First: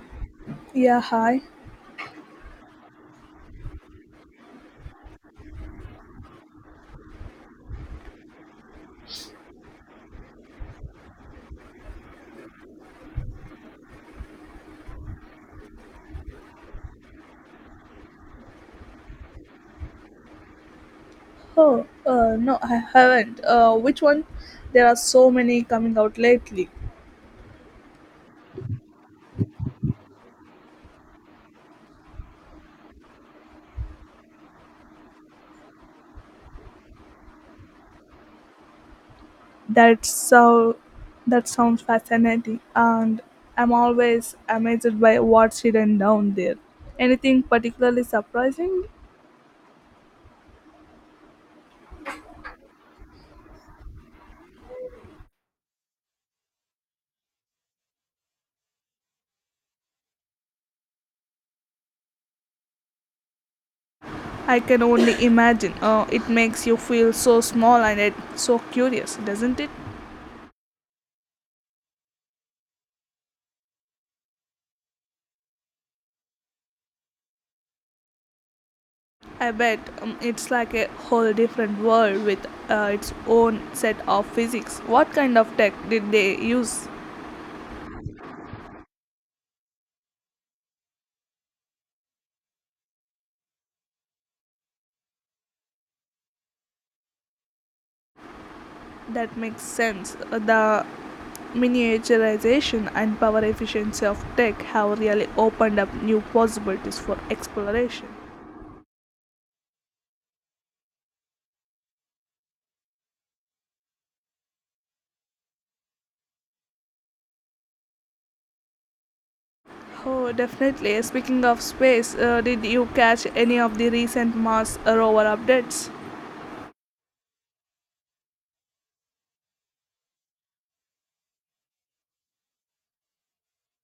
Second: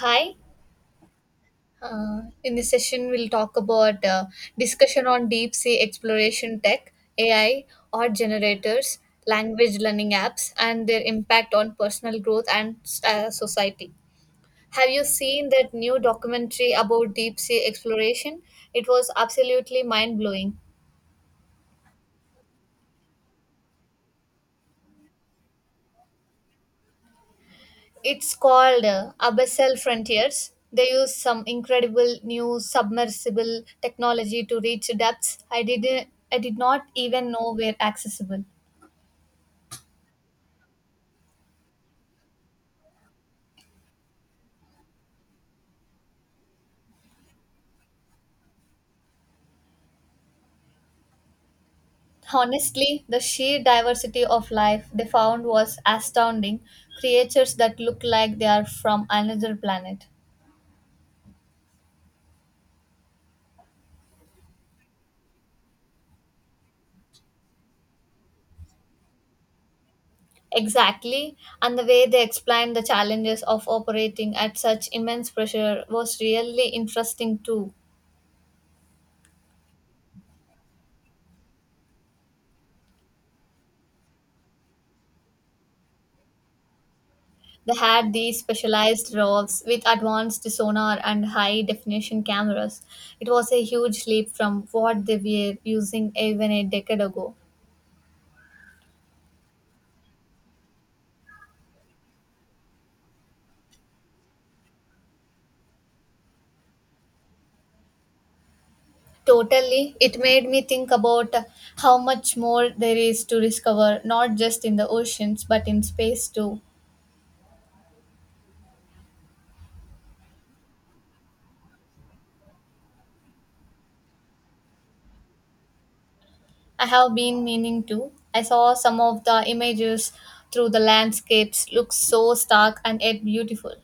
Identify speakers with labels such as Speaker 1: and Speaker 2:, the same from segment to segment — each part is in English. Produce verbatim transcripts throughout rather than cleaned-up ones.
Speaker 1: Hi.
Speaker 2: Yeah, hi.
Speaker 1: Uh, in this session, we'll talk about uh, discussion on deep sea exploration tech, A I, art generators, language learning apps, and their impact on personal growth and uh, society. Have you seen that new documentary about deep sea exploration? It was absolutely mind blowing.
Speaker 2: Oh, uh, no, I haven't. Uh, which one? There are so many coming out lately.
Speaker 1: It's called uh, Abyssal Frontiers. They use some incredible new submersible technology to reach depths I didn't I did not even know were accessible.
Speaker 2: That's so. That sounds fascinating, and I'm always amazed by what's hidden down there. Anything particularly surprising?
Speaker 1: Honestly, the sheer diversity of life they found was astounding. Creatures that look like they are from another planet.
Speaker 2: I can only imagine. Uh, it makes you feel so small and yet so curious, doesn't it?
Speaker 1: Exactly, and the way they explained the challenges of operating at such immense pressure was really interesting too.
Speaker 2: I bet um, it's like a whole different world with uh, its own set of physics. What kind of tech did they use?
Speaker 1: They had these specialized roves with advanced sonar and high definition cameras. It was a huge leap from what they were using even a decade ago.
Speaker 2: That makes sense. The miniaturization and power efficiency of tech have really opened up new possibilities for exploration.
Speaker 1: Totally. It made me think about how much more there is to discover, not just in the oceans, but in space too.
Speaker 2: Oh, definitely. Speaking of space, uh, did you catch any of the recent Mars rover updates?
Speaker 1: I have been meaning to. I saw some of the images through the landscapes look so stark and yet beautiful.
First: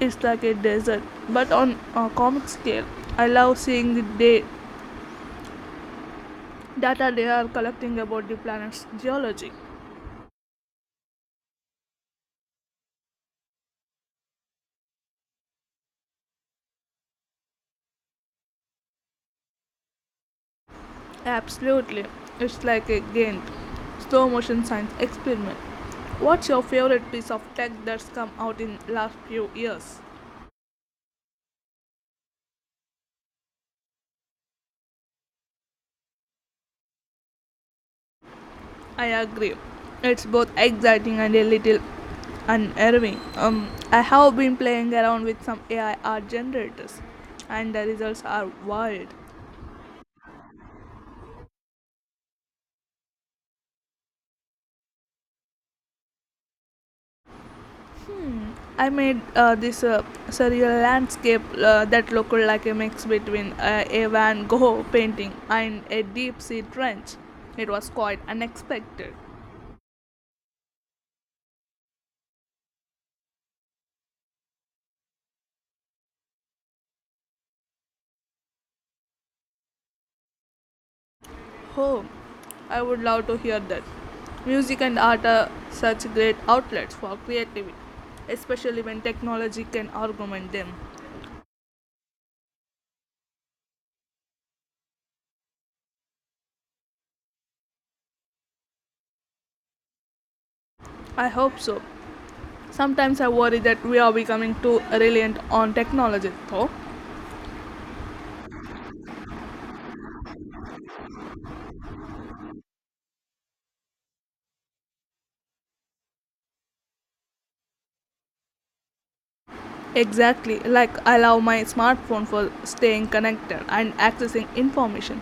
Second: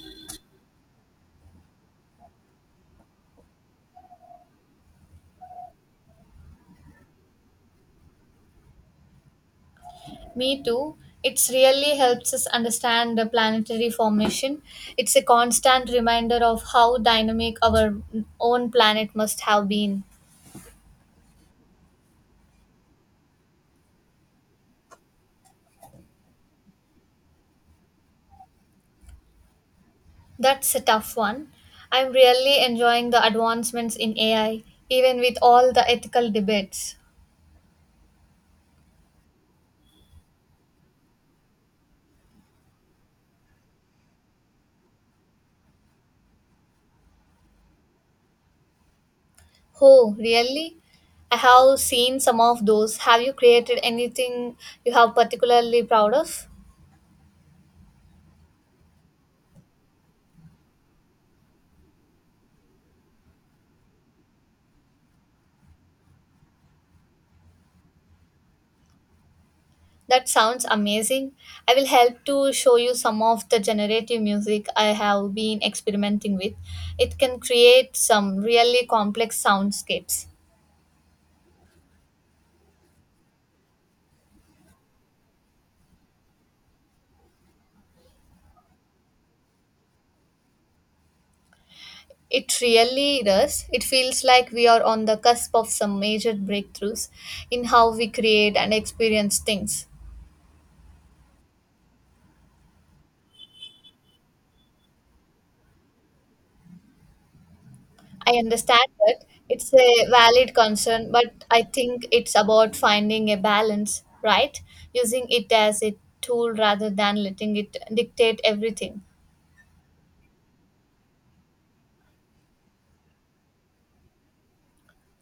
Speaker 2: It's like a desert, but on a comic scale. I love seeing the da- data they are collecting about the planet's geology.
Speaker 1: Me too. It really helps us understand the planetary formation. It's a constant reminder of how dynamic our own planet must have been.
Speaker 2: Absolutely. It's like a game. Slow motion science experiment. What's your favorite piece of tech that's come out in last few years?
Speaker 1: That's a tough one. I'm really enjoying the advancements in A I, even with all the ethical debates.
Speaker 2: I agree. It's both exciting and a little unnerving. Um, I have been playing around with some A I art generators, and the results are wild.
Speaker 1: Oh, really? I have seen some of those. Have you created anything you have particularly proud of?
Speaker 2: I made uh, this uh, surreal landscape uh, that looked like a mix between uh, a Van Gogh painting and a deep sea trench. It was quite unexpected.
Speaker 1: That sounds amazing. I will help to show you some of the generative music I have been experimenting with. It can create some really complex soundscapes.
Speaker 2: Oh, I would love to hear that. Music and art are such great outlets for creativity, especially when technology can augment them.
Speaker 1: It really does. It feels like we are on the cusp of some major breakthroughs in how we create and experience things.
Speaker 2: I hope so. Sometimes I worry that we are becoming too reliant on technology, though.
Speaker 1: I understand that it's a valid concern, but I think it's about finding a balance, right? Using it as a tool rather than letting it dictate everything.
Speaker 2: Exactly, like I love my smartphone for staying connected and accessing information,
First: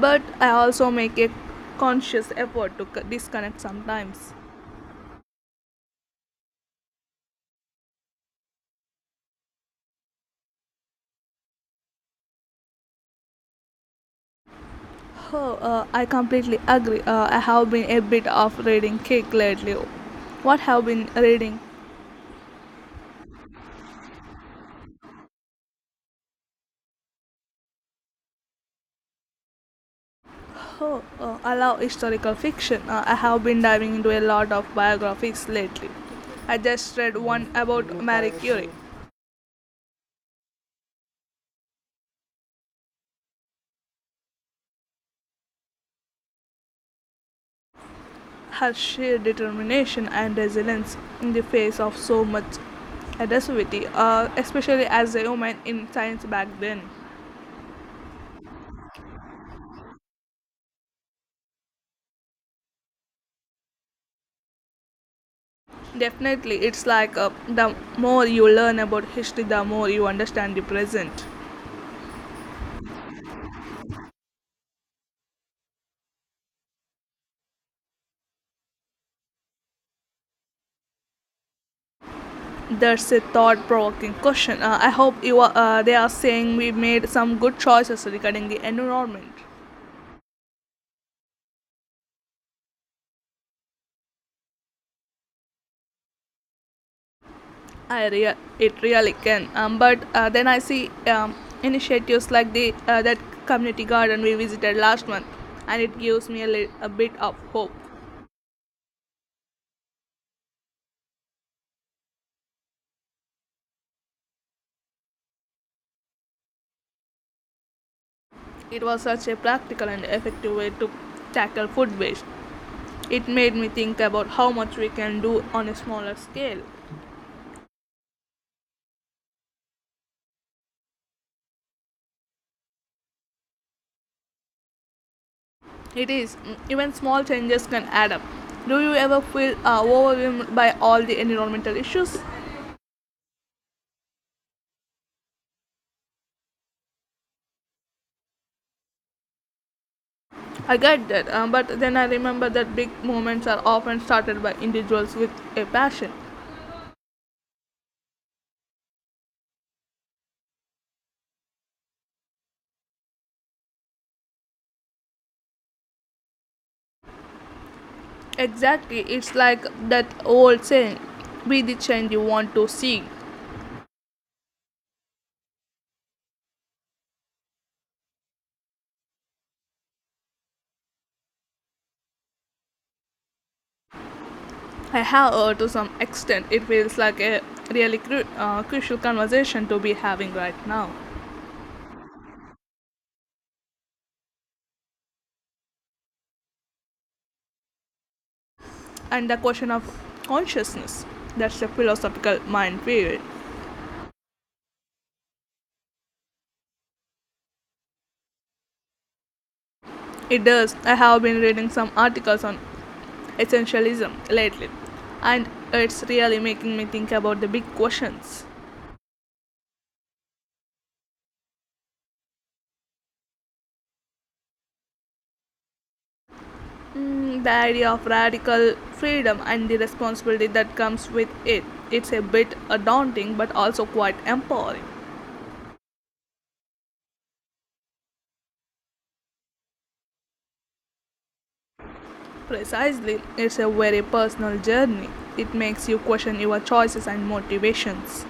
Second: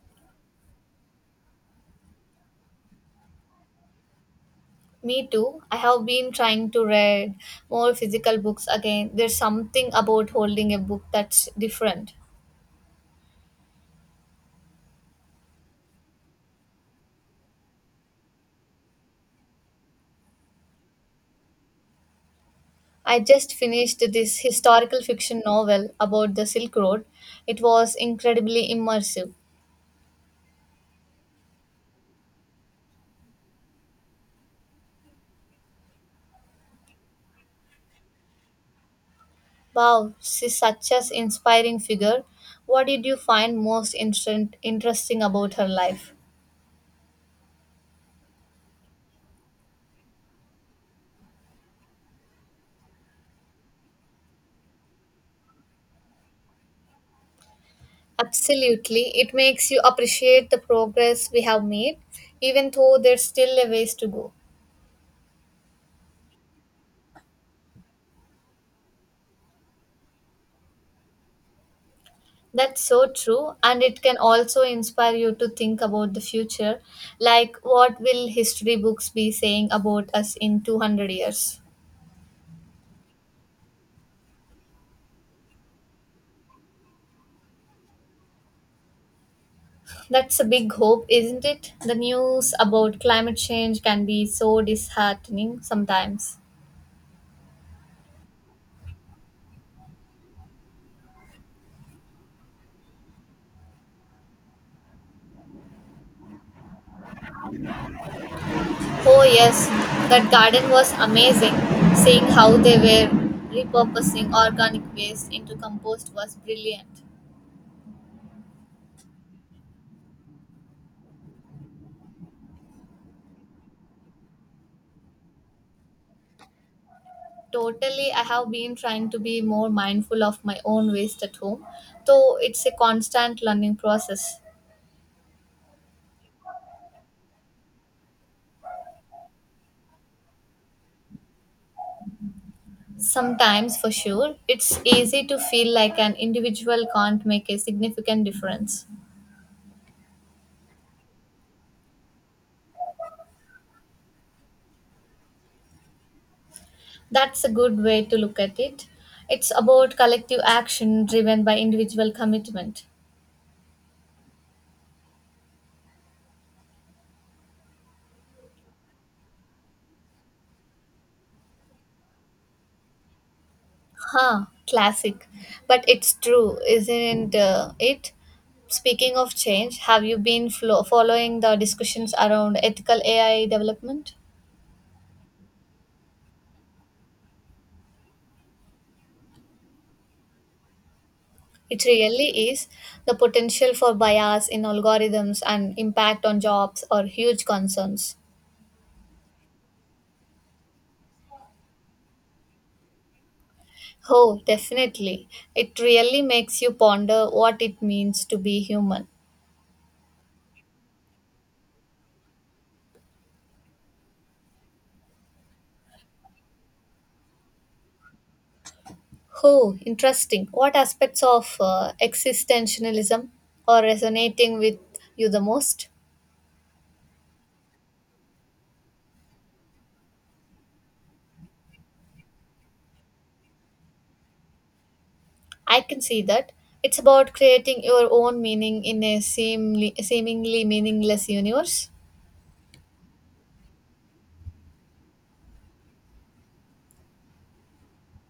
Speaker 2: but I also make a conscious effort to c- disconnect sometimes.
Speaker 1: Me too. I have been trying to read more physical books again. There's something about holding a book that's different.
Speaker 2: Oh, uh, I completely agree. Uh, I have been a bit of reading kick lately. What have been reading?
Speaker 1: I just finished this historical fiction novel about the Silk Road. It was incredibly immersive.
Speaker 2: Oh, uh, I love historical fiction. Uh, I have been diving into a lot of biographies lately. I just read one about Marie Curie.
Speaker 1: Wow, she's such an inspiring figure. What did you find most interesting interesting about her life?
Speaker 2: Her sheer determination and resilience in the face of so much adversity, uh, especially as a woman in science back then.
Speaker 1: Absolutely. It makes you appreciate the progress we have made, even though there's still a ways to go.
Speaker 2: Definitely, it's like uh, the more you learn about history, the more you understand the present.
Speaker 1: That's so true. And it can also inspire you to think about the future. Like, what will history books be saying about us in two hundred years?
Speaker 2: That's a thought-provoking question. Uh, I hope you are, uh, they are saying we made some good choices regarding the environment.
Speaker 1: That's a big hope, isn't it? The news about climate change can be so disheartening sometimes.
Speaker 2: I rea- it really can. Um, but uh, then I see um, initiatives like the uh, that community garden we visited last month, and it gives me a, li- a bit of hope.
Speaker 1: Oh, yes, that garden was amazing. Seeing how they were repurposing organic waste into compost was brilliant.
Speaker 2: It was such a practical and effective way to tackle food waste. It made me think about how much we can do on a smaller scale.
Speaker 1: Totally, I have been trying to be more mindful of my own waste at home, though it's a constant learning process.
Speaker 2: It is mm, even small changes can add up. Do you ever feel uh, overwhelmed by all the environmental issues?
Speaker 1: Sometimes, for sure, it's easy to feel like an individual can't make a significant difference.
Speaker 2: I get that, uh, but then I remember that big movements are often started by individuals with a passion.
Speaker 1: That's a good way to look at it. It's about collective action driven by individual commitment.
Speaker 2: Exactly, it's like that old saying be the change you want to see.
Speaker 1: Huh, classic. But it's true, isn't uh, it? Speaking of change, have you been flo- following the discussions around ethical A I development?
Speaker 2: I have, uh, to some extent, it feels like a really cru- uh, crucial conversation to be having right now.
Speaker 1: It really is. The potential for bias in algorithms and impact on jobs are huge concerns.
Speaker 2: And the question of consciousness, that's a philosophical minefield.
Speaker 1: Oh, definitely. It really makes you ponder what it means to be human.
Speaker 2: It does. I have been reading some articles on essentialism lately, and it's really making me think about the big questions.
Speaker 1: Oh, interesting. What aspects of uh, existentialism are resonating with you the most?
Speaker 2: Mm, the idea of radical freedom and the responsibility that comes with it. It's a bit uh, daunting but also quite empowering.
Speaker 1: I can see that. It's about creating your own meaning in a seemly, seemingly meaningless universe.
Speaker 2: Precisely, it's a very personal journey. It makes you question your choices and motivations.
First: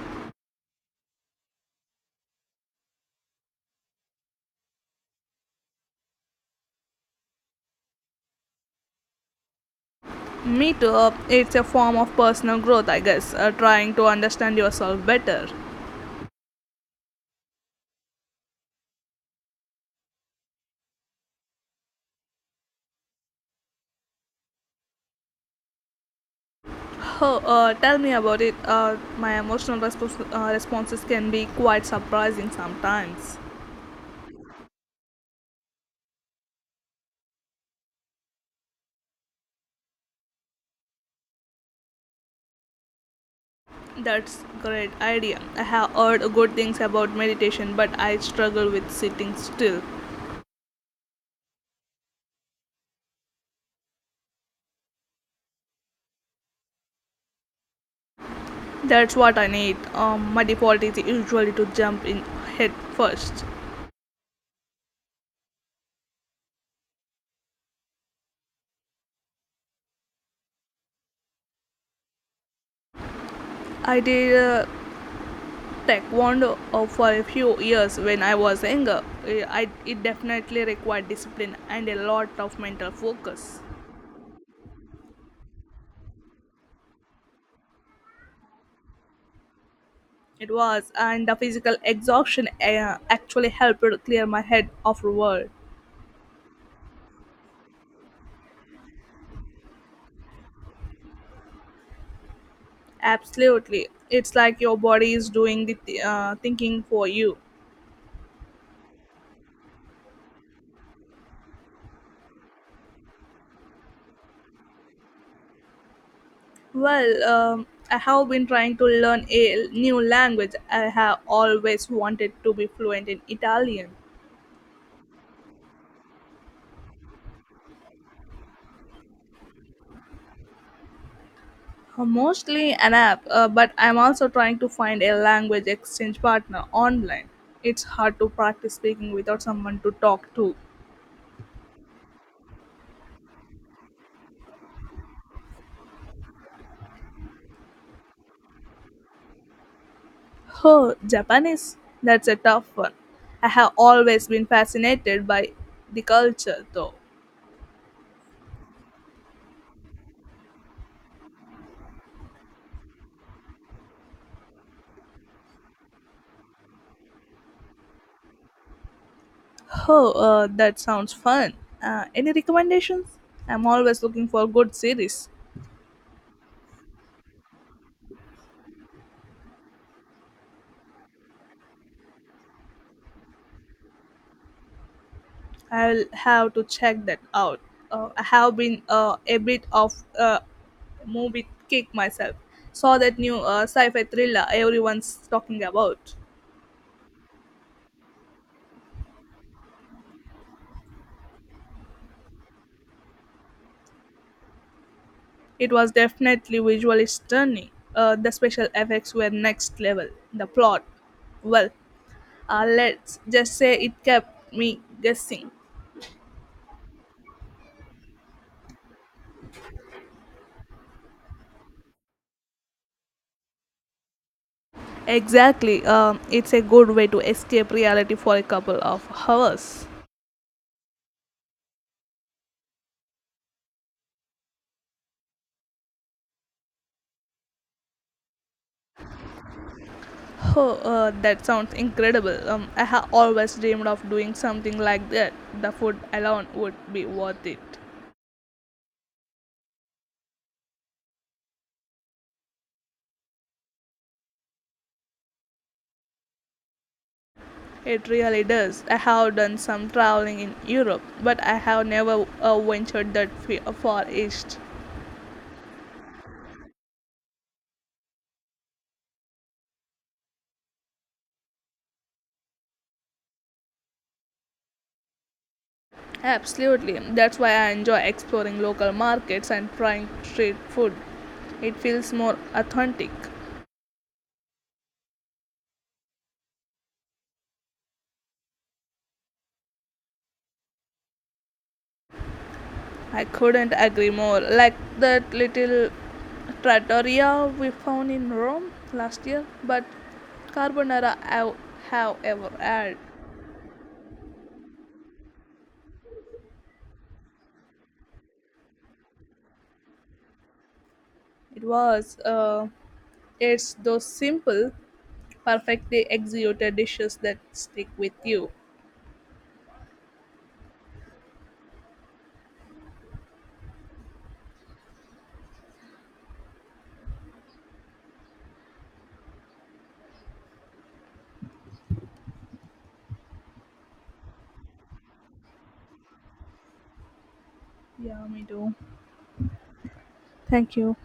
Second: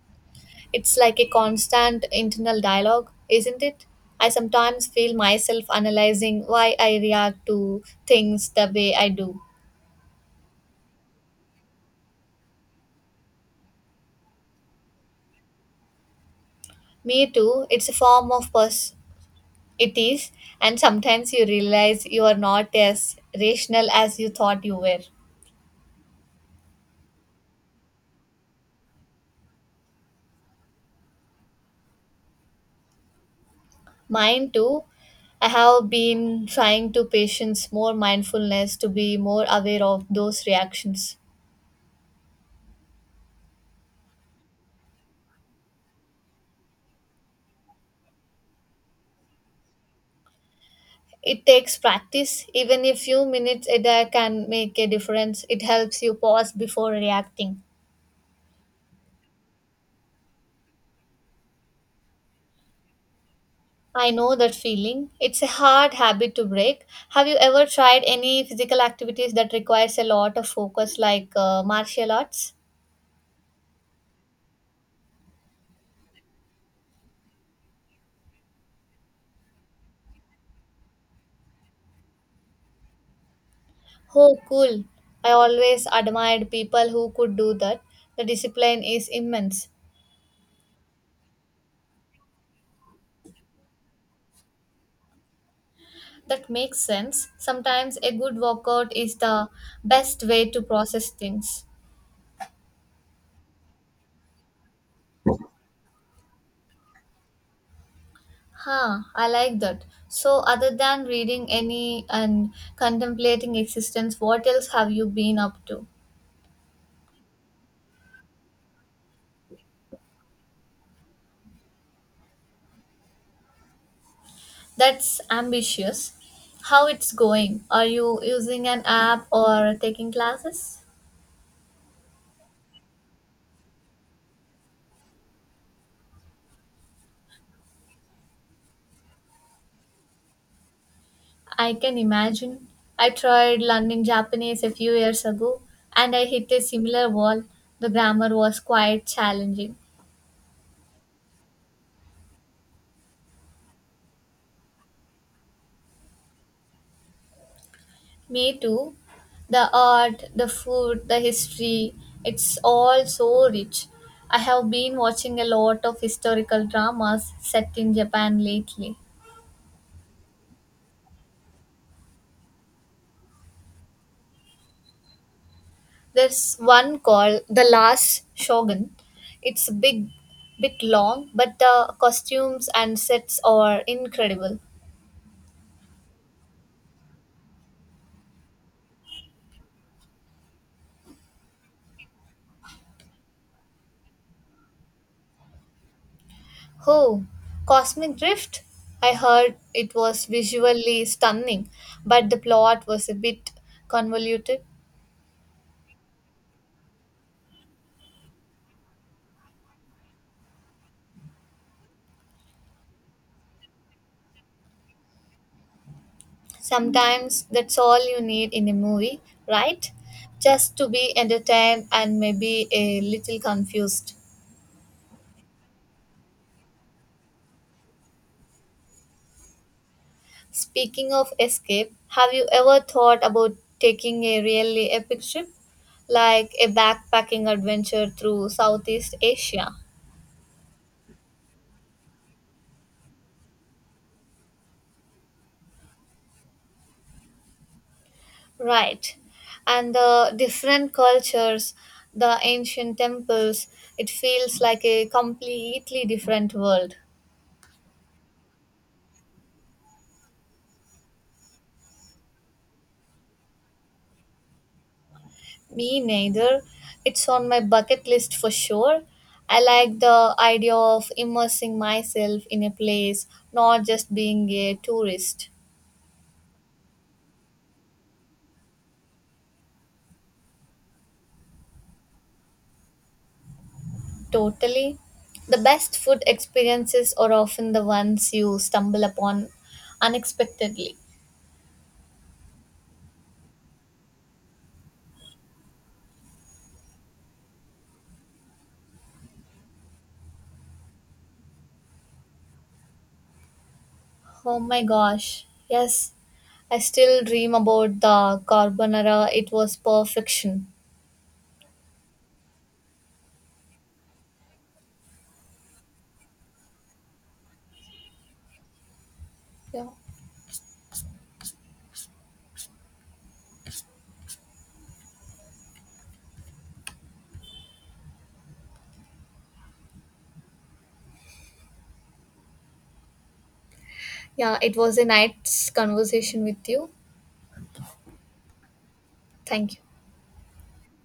Speaker 1: It's like a constant internal dialogue, isn't it? I sometimes feel myself analyzing why I react to things the way I do.
Speaker 2: Me too, uh, it's a form of personal growth, I guess, uh, trying to understand yourself better.
Speaker 1: Me too, it's a form of pers- It is, and sometimes you realize you are not as rational as you thought you were.
Speaker 2: Oh, uh, tell me about it. Uh, my emotional respons- uh, responses can be quite surprising sometimes.
Speaker 1: Mine too. I have been trying to patience more mindfulness to be more aware of those reactions.
Speaker 2: That's great idea. I have heard good things about meditation, but I struggle with sitting still.
Speaker 1: It takes practice, even a few minutes a day can make a difference. It helps you pause before reacting.
Speaker 2: That's what I need. Um, my default is usually to jump in head first.
Speaker 1: I know that feeling. It's a hard habit to break. Have you ever tried any physical activities that requires a lot of focus, like uh, martial arts?
Speaker 2: I did uh, taekwondo uh, for a few years when I was younger. Uh, I, it definitely required discipline and a lot of mental focus.
Speaker 1: Oh, cool. I always admired people who could do that. The discipline is immense.
Speaker 2: It was, and the physical exhaustion uh, actually helped clear my head afterward.
Speaker 1: That makes sense. Sometimes a good workout is the best way to process things.
Speaker 2: Absolutely. It's like your body is doing the th- uh, thinking for you.
Speaker 1: Huh, I like that. So, other than reading any and contemplating existence, what else have you been up to?
Speaker 2: Well, um, I have been trying to learn a new language. I have always wanted to be fluent in Italian.
Speaker 1: That's ambitious. How it's going? Are you using an app or taking classes?
Speaker 2: Uh, mostly an app, uh, but I'm also trying to find a language exchange partner online. It's hard to practice speaking without someone to talk to.
Speaker 1: I can imagine. I tried learning Japanese a few years ago and I hit a similar wall. The grammar was quite challenging.
Speaker 2: Oh, Japanese? That's a tough one. I have always been fascinated by the culture, though.
Speaker 1: Me too. The art, the food, the history, it's all so rich. I have been watching a lot of historical dramas set in Japan lately.
Speaker 2: Oh, uh, that sounds fun. Uh, any recommendations? I'm always looking for good series.
Speaker 1: There's one called The Last Shogun. It's a big, bit long, but the costumes and sets are incredible.
Speaker 2: I'll have to check that out. Uh, I have been uh, a bit of a movie kick myself. Saw that new uh, sci-fi thriller everyone's talking about.
Speaker 1: Oh, Cosmic Drift? I heard it was visually stunning, but the plot was a bit convoluted.
Speaker 2: It was definitely visually stunning. Uh, the special effects were next level. The plot, well, uh, let's just say it kept me guessing.
Speaker 1: Sometimes that's all you need in a movie, right? Just to be entertained and maybe a little confused.
Speaker 2: Exactly. Um, it's a good way to escape reality for a couple of hours.
Speaker 1: Speaking of escape, have you ever thought about taking a really epic trip? Like a backpacking adventure through Southeast Asia?
Speaker 2: Oh, uh, that sounds incredible. Um, I have always dreamed of doing something like that. The food alone would be worth it.
Speaker 1: Right. And the different cultures, the ancient temples, it feels like a completely different world.
Speaker 2: It really does. I have done some traveling in Europe, but I have never uh, ventured that f- far east.
Speaker 1: Me neither. It's on my bucket list for sure. I like the idea of immersing myself in a place, not just being a tourist.
Speaker 2: Absolutely. That's why I enjoy exploring local markets and trying street food. It feels more authentic.
Speaker 1: Totally. The best food experiences are often the ones you stumble upon unexpectedly.
Speaker 2: I couldn't agree more. Like that little trattoria we found in Rome last year, but carbonara I however, ever had.
Speaker 1: Oh my gosh. Yes, I still dream about the carbonara. It was perfection.
Speaker 2: It was, uh, it's those simple, perfectly executed dishes that stick with you.
Speaker 1: Yeah. Yeah, it was a nice conversation with you.
Speaker 2: Yeah, me too.
Speaker 1: Thank you.
Speaker 2: Thank you.